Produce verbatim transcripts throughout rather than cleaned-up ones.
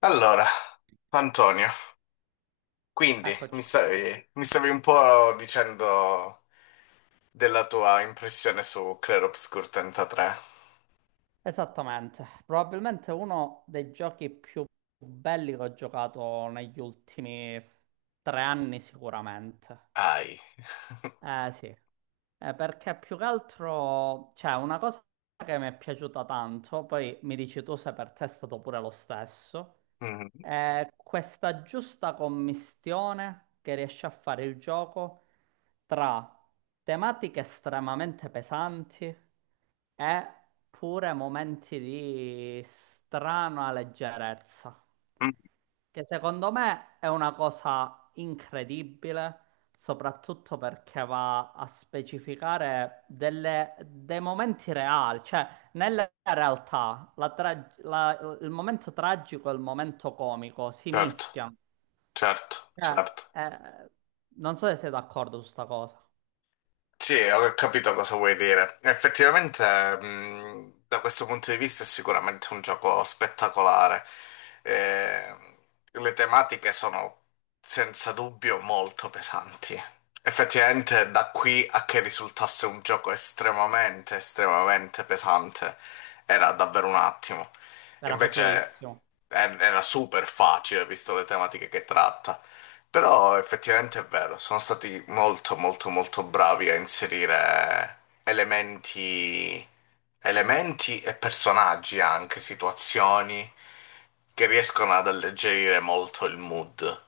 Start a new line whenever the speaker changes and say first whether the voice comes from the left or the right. left: Allora, Antonio, quindi mi
right: Eccoci,
left: stavi, mi stavi un po' dicendo della tua impressione su Clair Obscur trentatré.
right: esattamente. Probabilmente uno dei giochi più belli che ho giocato negli ultimi tre anni sicuramente.
left: Ai.
right: Eh sì. Eh, perché più che altro, cioè, una cosa che mi è piaciuta tanto, poi mi dici tu se per te è stato pure lo stesso,
left: Mhm.
right: è questa giusta commistione che riesce a fare il gioco tra tematiche estremamente pesanti e pure momenti di strana leggerezza, che secondo me è una cosa incredibile, soprattutto perché va a specificare delle- dei momenti reali, cioè nella realtà la tra- la- il momento tragico e il momento comico si
left: Certo,
right: mischiano.
left: certo,
right: Cioè,
left: certo.
right: eh, non so se sei d'accordo su sta cosa.
left: Sì, ho capito cosa vuoi dire. Effettivamente, mh, da questo punto di vista è sicuramente un gioco spettacolare. Eh, le tematiche sono senza dubbio molto pesanti. Effettivamente, da qui a che risultasse un gioco estremamente, estremamente pesante, era davvero un attimo.
right: Era
left: Invece,
right: facilissimo.
left: eh, era super facile, visto le tematiche che tratta. Però effettivamente è vero, sono stati molto molto molto bravi a inserire elementi, elementi e personaggi anche, situazioni che riescono ad alleggerire molto il mood.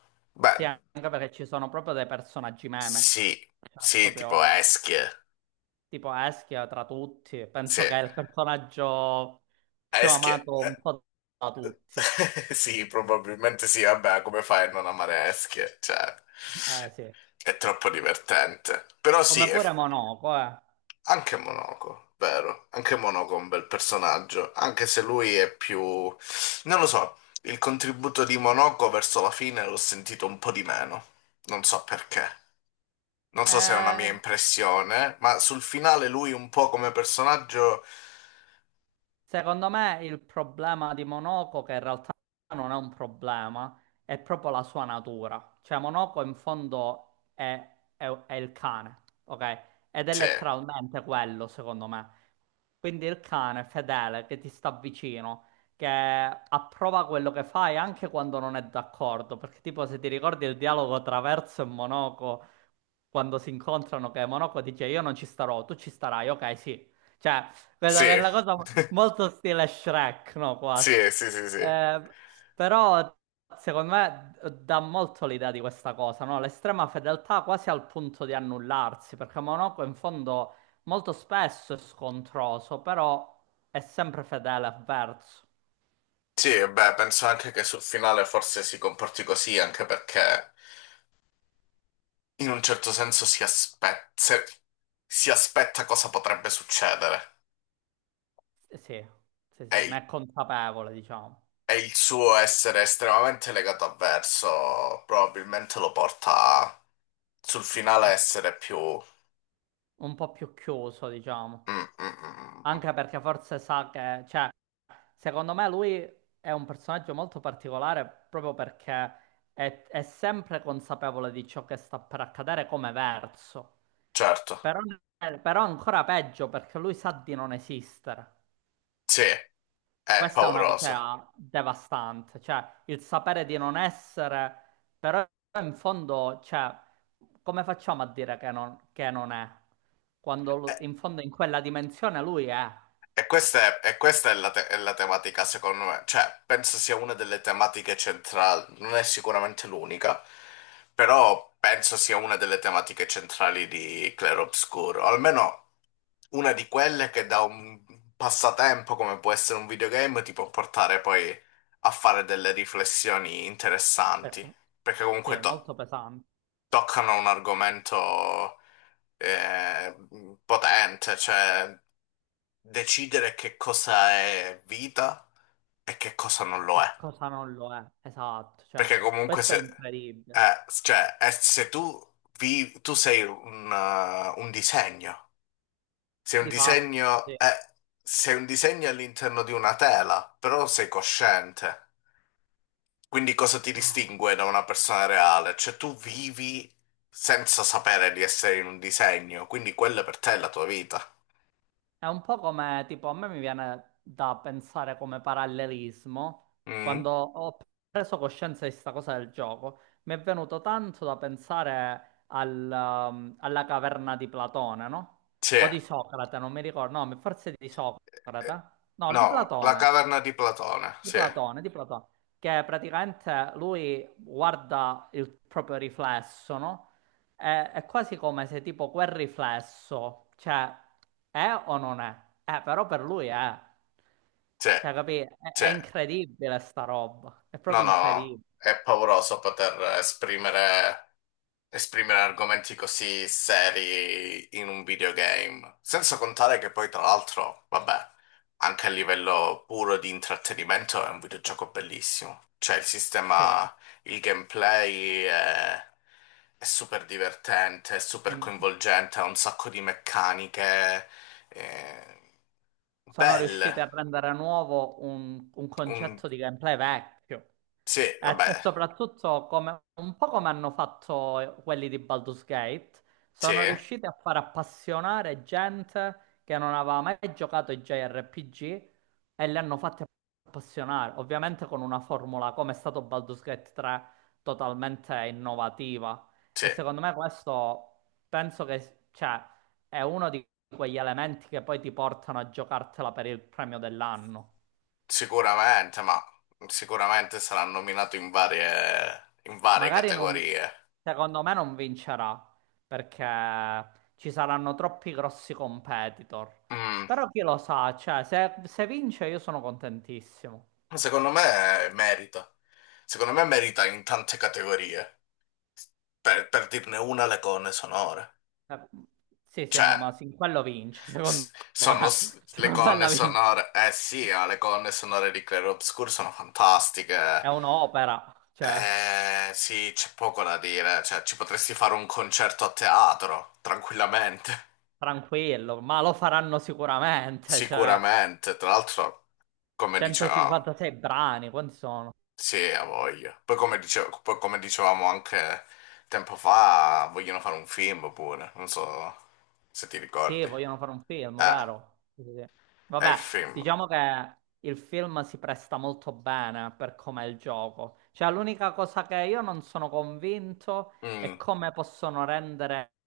right: Sì,
left: Beh,
right: anche perché ci sono proprio dei personaggi meme.
left: sì,
right: Cioè,
left: sì, tipo
right: proprio
left: Eschie.
right: tipo Eschia tra tutti,
left: Sì,
right: penso che è il personaggio più
left: Eschie.
right: amato un po' da tutti.
left: Eh, sì, probabilmente sì. Vabbè, come fai a non amare Eschie? Cioè,
right: Eh sì.
left: è troppo divertente. Però sì.
right: Come pure Monaco, eh.
left: Anche Monaco, vero? Anche Monaco è un bel personaggio, anche se lui è più. Non lo so, il contributo di Monaco verso la fine l'ho sentito un po' di meno. Non so perché. Non so se è una mia
right: Eh,
left: impressione, ma sul finale lui un po' come personaggio.
right: Secondo me il problema di Monoco, che in realtà non è un problema, è proprio la sua natura. Cioè Monoco in fondo è, è- è il cane, ok? Ed è
left: Sì,
right: letteralmente quello, secondo me. Quindi il cane fedele che ti sta vicino, che approva quello che fai anche quando non è d'accordo. Perché tipo se ti ricordi il dialogo tra Verso e Monoco, quando si incontrano, che Monoco dice io non ci starò, tu ci starai, ok, sì. Cioè, questa
left: sì,
right: per la cosa molto stile Shrek, no, quasi.
left: sì, sì, sì, sì.
right: Eh, Però secondo me dà molto l'idea di questa cosa, no? L'estrema fedeltà quasi al punto di annullarsi, perché Monaco in fondo molto spesso è scontroso, però è sempre fedele a verso.
left: Sì, beh, penso anche che sul finale forse si comporti così, anche perché in un certo senso si aspetta. Si aspetta cosa potrebbe succedere.
right: Sì, sì, sì,
left: E
right: ne è consapevole, diciamo.
left: E il suo essere estremamente legato a verso probabilmente lo porta sul finale a
right: Ah,
left: essere più.
right: un po' più chiuso, diciamo.
left: Mm, mm, mm, mm. Mm.
right: Anche perché forse sa che, cioè, secondo me lui è un personaggio molto particolare, proprio perché è, è sempre consapevole di ciò che sta per accadere come verso.
left: Certo,
right: Però, però ancora peggio, perché lui sa di non esistere.
left: sì, è
right: Questa è una
left: pauroso.
right: cosa devastante, cioè il sapere di non essere. Però in fondo, cioè, come facciamo a dire che non, che non è? Quando
left: E,
right: lu- in fondo, in quella dimensione, lui è.
left: e questa è, e questa è la, te- è la tematica, secondo me. Cioè, penso sia una delle tematiche centrali, non è sicuramente l'unica, però penso sia una delle tematiche centrali di Claro Obscuro, almeno una di quelle che da un passatempo come può essere un videogame ti può portare poi a fare delle riflessioni
right: Pes-
left: interessanti, perché
right: Sì,
left: comunque to-
right: molto pesante.
left: toccano un argomento eh, potente, cioè decidere che cosa è vita e che cosa non lo
right: E
left: è.
right: cosa non lo è, esatto. Cioè,
left: Perché comunque
right: questo
left: se,
right: è incredibile,
left: eh, cioè, eh, se tu, vi- tu sei un eh, un disegno. Se un
right: di fatto, sì.
left: disegno
right: Eh,
left: è, se un disegno è all'interno di una tela, però sei cosciente. Quindi cosa ti distingue da una persona reale? Cioè tu vivi senza sapere di essere in un disegno, quindi quella per te è la tua vita.
right: È un po' come, tipo, a me mi viene da pensare come parallelismo,
left: Mm?
right: quando ho preso coscienza di sta cosa del gioco, mi è venuto tanto da pensare al, um, alla caverna di Platone, no?
left: Sì.
right: O di
left: Eh,
right: Socrate, non mi ricordo, no, forse di Socrate, no, di
left: No, la
right: Platone.
left: caverna di Platone,
right: Di
left: sì,
right: Platone, di Platone, che praticamente lui guarda il proprio riflesso, no? E- È quasi come se, tipo, quel riflesso, cioè, è o non è? Eh, però per lui è.
left: sì,
right: Cioè, capì? È,
left: sì.
right: è incredibile sta roba, è
left: No,
right: proprio
left: no, no.
right: incredibile.
left: È pauroso poter esprimere esprimere argomenti così seri in un videogame, senza contare che poi tra l'altro, vabbè, anche a livello puro di intrattenimento è un videogioco bellissimo. Cioè il
right: Sì,
left: sistema, il gameplay è, è super divertente, è
right: è
left: super coinvolgente, ha un sacco di meccaniche eh,
right: sono
left: belle.
right: riusciti a rendere nuovo un, un
left: Un-
right: concetto di gameplay vecchio.
left: Sì,
right: E
left: vabbè,
right: se- soprattutto come- un po' come hanno fatto quelli di Baldur's Gate,
left: sì,
right: sono riusciti a far appassionare gente che non aveva mai giocato ai J R P G, e li hanno fatti appassionare, ovviamente con una formula, come è stato Baldur's Gate tre, totalmente innovativa.
left: sì.
right: E secondo me questo, penso che, cioè, è uno di quegli elementi che poi ti portano a giocartela per il premio dell'anno.
left: Sicuramente, ma sicuramente sarà nominato in varie, in varie
right: Magari non,
left: categorie.
right: secondo me non vincerà, perché ci saranno troppi grossi competitor.
left: Mm,
right: Però chi lo sa, cioè, se, se vince io sono contentissimo.
left: Secondo me merita. Secondo me merita in tante categorie. Per, per dirne una, le colonne sonore.
right: Eh, sì, sì,
left: Cioè,
right: no, ma sì, quello vince,
left: s-
right: secondo me.
left: sono s- le
right: Secondo me
left: colonne
right: la vince.
left: sonore. Eh sì, ma le colonne sonore di Clair Obscur sono fantastiche.
right: È un'opera, cioè,
left: Eh sì, c'è poco da dire. Cioè, ci potresti fare un concerto a teatro, tranquillamente.
right: tranquillo, ma lo faranno sicuramente, cioè,
left: Sicuramente, tra l'altro. Come diceva,
right: centocinquantasei brani, quanti sono?
left: sì, ha voglia. Poi come dice- poi come dicevamo anche tempo fa, vogliono fare un film pure, non so se ti
right: Sì,
left: ricordi. Eh,
right: vogliono fare un film, vero? Sì, sì, sì.
left: è il
right: Vabbè,
left: film.
right: diciamo che il film si presta molto bene per com'è il gioco. Cioè, l'unica cosa che io non sono convinto è
left: Mm,
right: come possono rendere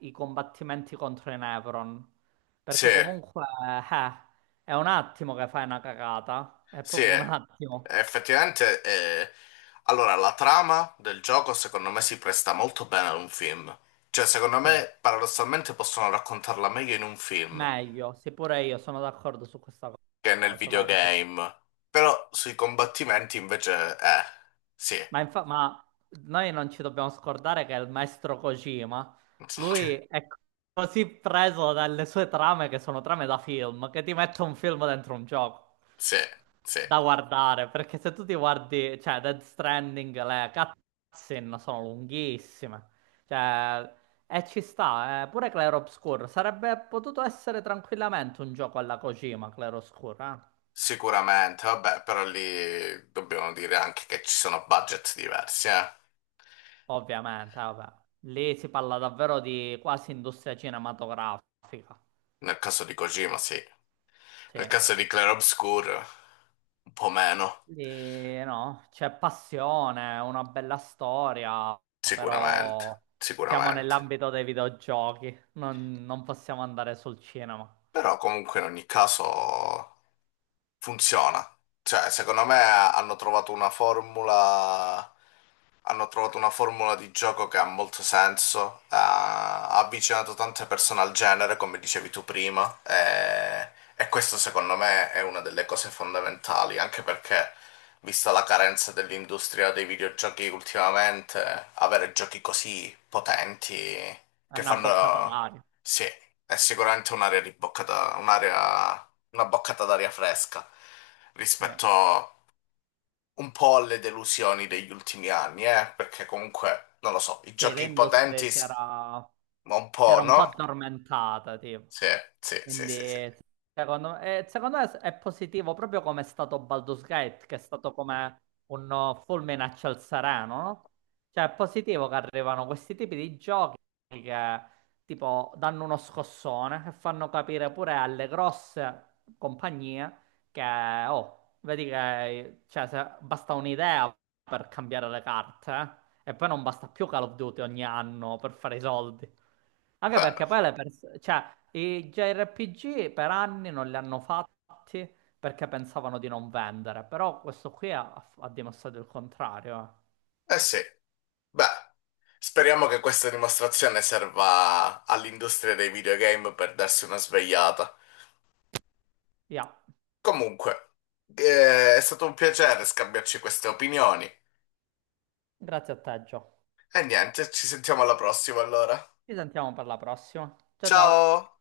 right: i combattimenti contro i Nevron.
left: sì,
right: Perché comunque, eh, è un attimo che fai una cagata. È
left: sì,
right: proprio un attimo.
left: effettivamente. eh, Allora, la trama del gioco secondo me si presta molto bene ad un film. Cioè, secondo
right: Sì,
left: me, paradossalmente possono raccontarla meglio in un film
right: meglio. Sì, pure io sono d'accordo su questa
left: che nel
right: cosa, vero? Sì.
left: videogame. Però sui combattimenti invece, eh, sì.
right: Ma, infa- ma noi non ci dobbiamo scordare che il maestro Kojima, lui è così preso dalle sue trame, che sono trame da film, che ti mette un film dentro un gioco
left: Sì, sì,
right: da guardare, perché se tu ti guardi, cioè Dead Stranding, le cutscene sono lunghissime. Cioè, e ci sta, eh. Pure Clair Obscur sarebbe potuto essere tranquillamente un gioco alla Kojima, Clair Obscur, eh.
left: sicuramente, vabbè, però lì dobbiamo dire anche che ci sono budget diversi, eh.
right: Ovviamente, vabbè. Lì si parla davvero di quasi industria cinematografica.
left: Nel caso di Kojima, sì.
right: Sì.
left: Nel caso di Clair Obscur, un po' meno,
right: Lì, no, c'è passione, una bella storia,
left: sicuramente,
right: però siamo
left: sicuramente.
right: nell'ambito dei videogiochi, non, non possiamo andare sul cinema.
left: Però comunque in ogni caso funziona. Cioè, secondo me hanno trovato una formula hanno trovato una formula di gioco che ha molto senso, ha ha avvicinato tante persone al genere, come dicevi tu prima, e, e, questo secondo me è una delle cose fondamentali, anche perché, vista la carenza dell'industria dei videogiochi ultimamente, avere giochi così potenti
right: È
left: che
right: una boccata
left: fanno.
right: d'aria.
left: Sì, è sicuramente un'area di boccata, un'area, una boccata d'aria fresca
right: Sì.
left: rispetto un po' alle delusioni degli ultimi anni, eh? Perché comunque, non lo so, i
right: Sì,
left: giochi
right: l'industria
left: potenti,
right: si
left: s-
right: era,
left: ma un
right: si era
left: po',
right: un po'
left: no?
right: addormentata, tipo.
left: Sì, sì, sì, sì, sì.
right: Quindi, secondo me, eh, secondo me è positivo, proprio come è stato Baldur's Gate, che è stato come un oh, fulmine a ciel sereno, no? Cioè, è positivo che arrivano questi tipi di giochi che, tipo, danno uno scossone e fanno capire pure alle grosse compagnie che, oh, vedi che, cioè, se- basta un'idea per cambiare le carte, eh. E poi non basta più Call of Duty ogni anno per fare i soldi. Anche
left: Beh,
right: perché poi le persone, cioè, i J R P G per anni non li hanno fatti perché pensavano di non vendere, però questo qui ha, ha dimostrato il contrario, eh.
left: eh sì, beh, speriamo che questa dimostrazione serva all'industria dei videogame per darsi una svegliata.
right: Via,
left: Comunque, eh, è stato un piacere scambiarci queste opinioni.
right: grazie a te, Gio.
left: E niente, ci sentiamo alla prossima allora.
right: Ci sentiamo per la prossima. Ciao ciao.
left: Ciao!